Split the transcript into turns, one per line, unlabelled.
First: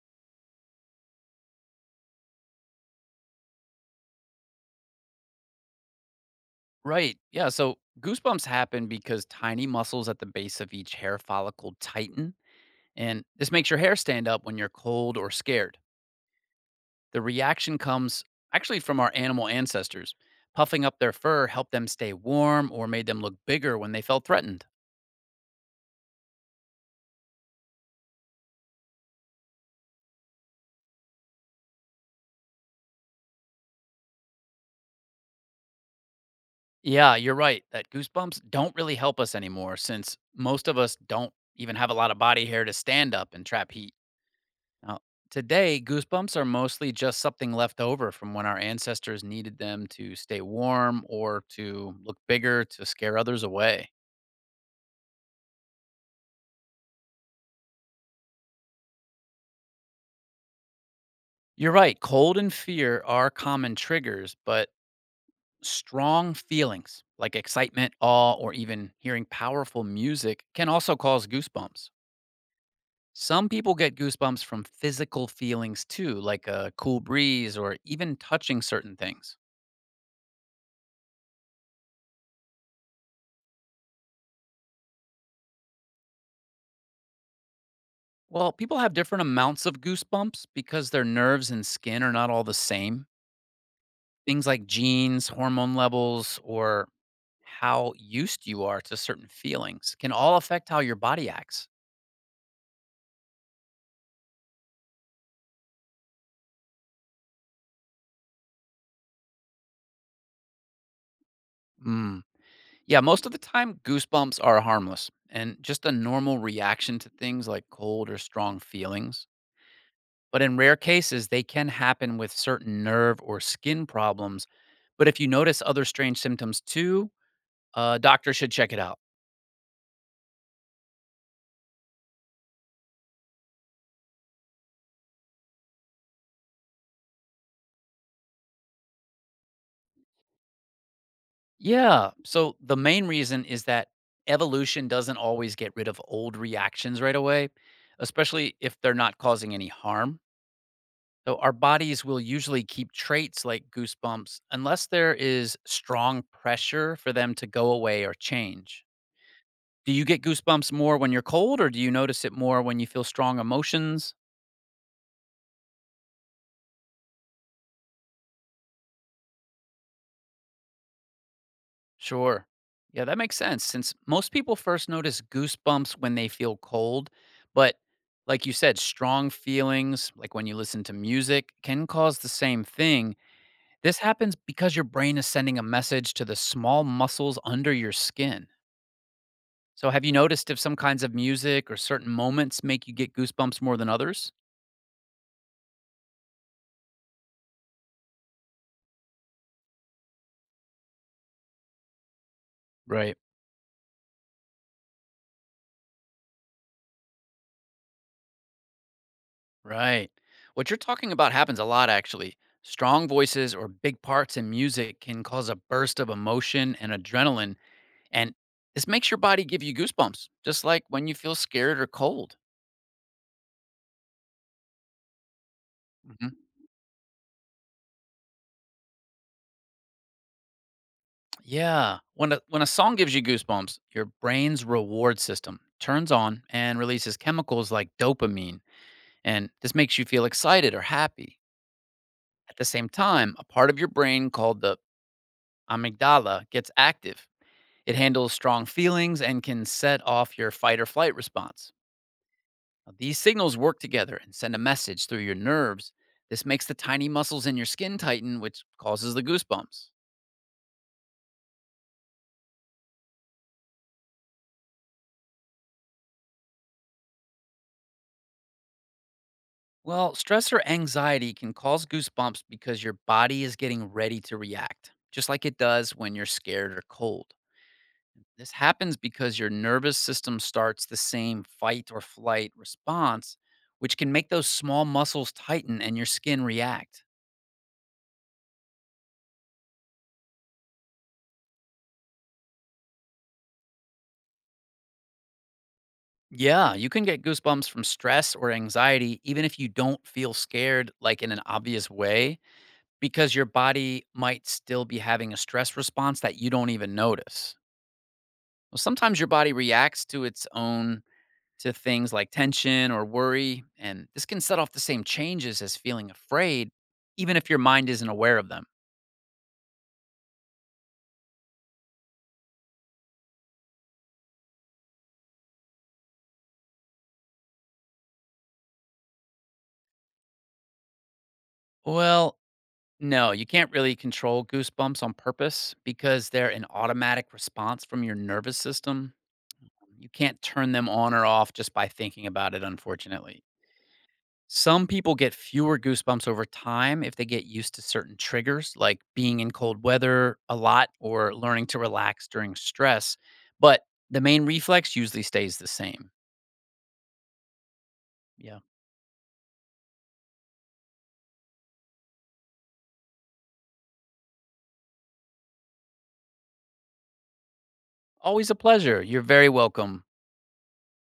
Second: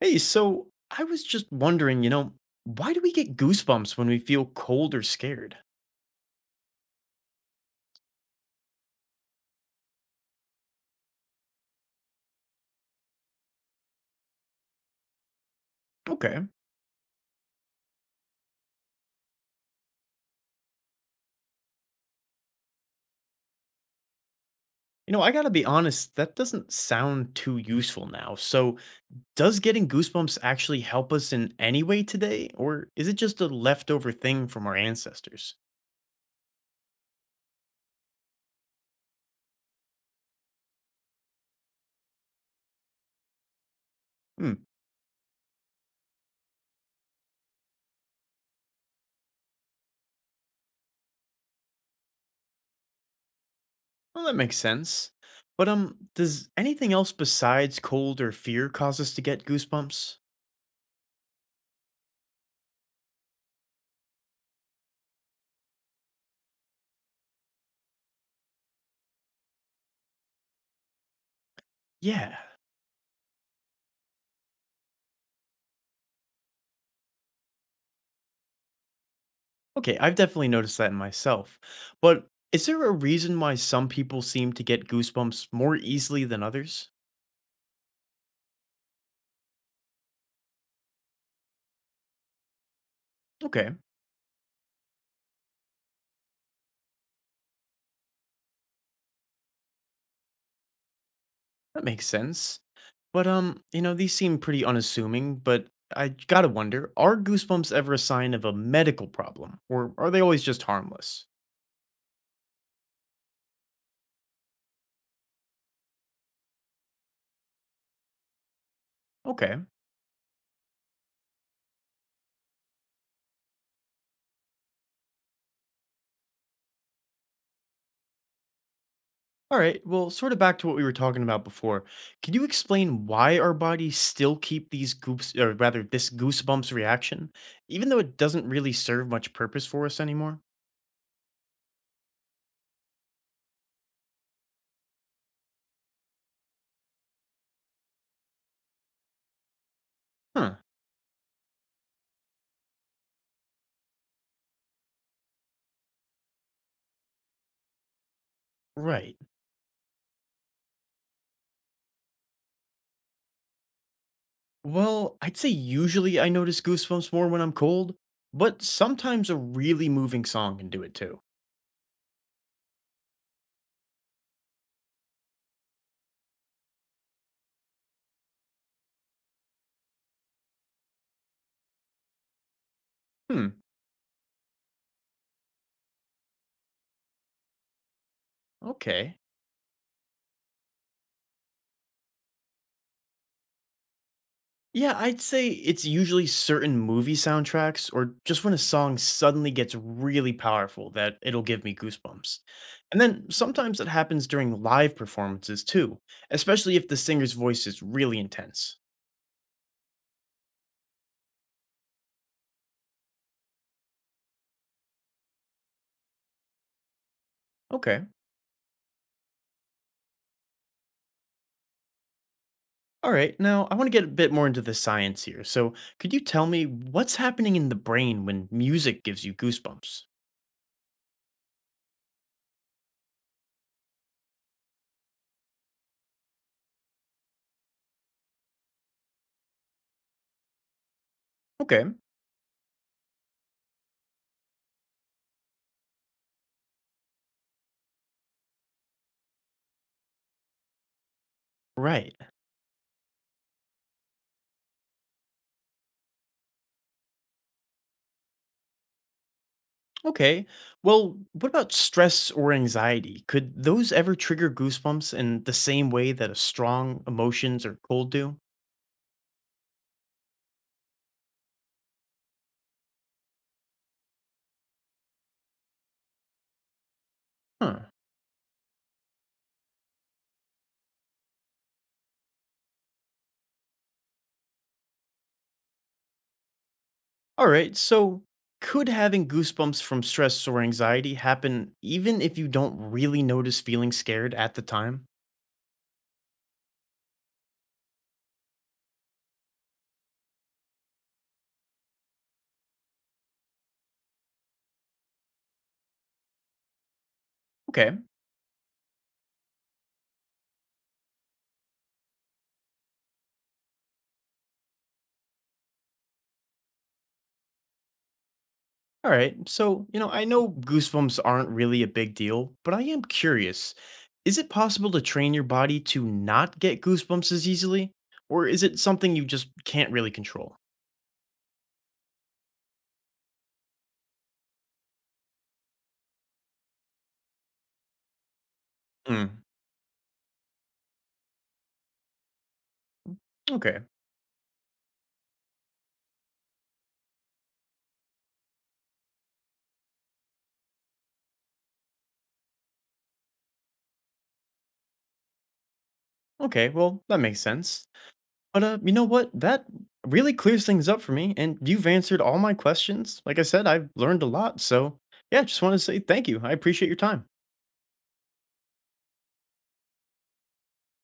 Hey, so I was just wondering, why do we get goosebumps when we feel cold or scared?
Right. Yeah. So goosebumps happen because tiny muscles at the base of each hair follicle tighten, and this makes your hair stand up when you're cold or scared.
Okay.
The reaction comes actually from our animal ancestors. Puffing up their fur helped them stay warm or made them look bigger when they felt threatened.
You know, I gotta be honest, that doesn't sound too useful now. So, does getting goosebumps actually help us in any way today, or is it just a leftover thing from our ancestors?
Yeah, you're right that goosebumps don't really help us anymore since most of us don't even have a lot of body hair to stand up and trap heat.
Hmm,
Now, today, goosebumps are mostly just something left over from when our ancestors needed them to stay warm or to look bigger to scare others away.
well, that makes sense. But, does anything else besides cold or fear cause us to get goosebumps?
You're right, cold and fear are common triggers, but strong feelings like excitement, awe, or even hearing powerful music can also cause goosebumps.
Yeah.
Some people get goosebumps from physical feelings too, like a cool breeze or even touching certain things.
Okay, I've definitely noticed that in myself. But is there a reason why some people seem to get goosebumps more easily than others?
Well, people have different amounts of goosebumps because their nerves and skin are not all the same.
Okay,
Things like genes, hormone levels, or how used you are to certain feelings can all affect how your body acts.
that makes sense. But these seem pretty unassuming, but I gotta wonder, are goosebumps ever a sign of a medical problem, or are they always just harmless?
Mm. Yeah, most of the time, goosebumps are harmless and just a normal reaction to things like cold or strong feelings.
Okay.
But in rare cases, they can happen with certain nerve or skin problems. But if you notice other strange symptoms too, a doctor should check it out.
All right, well, sort of back to what we were talking about before. Can you explain why our bodies still keep these goops, or rather, this goosebumps reaction, even though it doesn't really serve much purpose for us anymore?
Yeah. So the main reason is that evolution doesn't always get rid of old reactions right away, especially if they're not causing any harm.
Huh.
So our bodies will usually keep traits like goosebumps unless there is strong pressure for them to go away or change.
Right.
Do you get goosebumps more when you're cold or do you notice it more when you feel strong emotions?
Well, I'd say usually I notice goosebumps more when I'm cold, but sometimes a really moving song can do it too.
Sure. Yeah, that makes sense since most people first notice goosebumps when they feel cold. But like you said, strong feelings, like when you listen to music, can cause the same thing.
Hmm.
This happens because your brain is sending a message to the small muscles under your skin.
Okay.
So, have you noticed if some kinds of music or certain moments make you get goosebumps more than others?
Yeah, I'd say it's usually certain movie soundtracks or just when a song suddenly gets really powerful that it'll give me goosebumps. And
Right.
then sometimes it happens during live performances too, especially if the singer's voice is really intense.
Right. What you're talking about happens a lot, actually. Strong voices or big parts in music can cause a burst of emotion and adrenaline.
Okay.
And this makes your body give you goosebumps, just like when you feel scared or cold.
All right, now I want to get a bit more into the science here. So, could you
Mhm.
tell me what's happening in the brain when music gives you goosebumps?
Yeah. When a song gives you goosebumps, your brain's reward system turns on and releases chemicals like dopamine. And this makes you feel excited or happy.
Okay.
At the same time, a part of your brain called the amygdala gets active. It handles strong feelings and can set off your fight or flight response.
Right.
Now, these signals work together and send a message through your nerves. This makes the tiny muscles in your skin tighten, which causes the goosebumps.
Okay. Well, what about stress or anxiety? Could those ever trigger goosebumps in the same way that a strong emotions or cold do?
Well, stress or anxiety can cause goosebumps because your body is getting ready to react, just like it does when you're scared or cold.
Huh.
This happens because your nervous system starts the same fight or flight response, which can make those small muscles tighten and your skin react.
All right. So, could having goosebumps from stress or anxiety happen even if you don't really notice feeling scared at the time?
Yeah, you can get goosebumps from stress or anxiety, even if you don't feel scared, like in an obvious way, because your body might still be having a stress response that you don't even notice.
Okay.
Well, sometimes your body reacts to its own to things like tension or worry, and this can set off the same changes as feeling afraid, even if your mind isn't aware of them.
All right. So, you know, I know goosebumps aren't really a big deal, but I am curious. Is it possible to train your body to not get goosebumps as easily? Or is it something you just can't really control?
Well, no, you can't really control goosebumps on purpose because they're an automatic response from your nervous system.
Hmm.
You can't turn them on or off just by thinking about it, unfortunately.
Okay.
Some people get fewer goosebumps over time if they get used to certain triggers, like being in cold weather a lot or learning to relax during stress. But the main reflex usually stays the same.
Okay. Well, that makes sense.
Yeah.
But, you know what? That really clears things up for me. And you've answered all my questions. Like I said, I've learned a lot. So, yeah, just want to say thank you. I appreciate your time.
Always a pleasure. You're very welcome.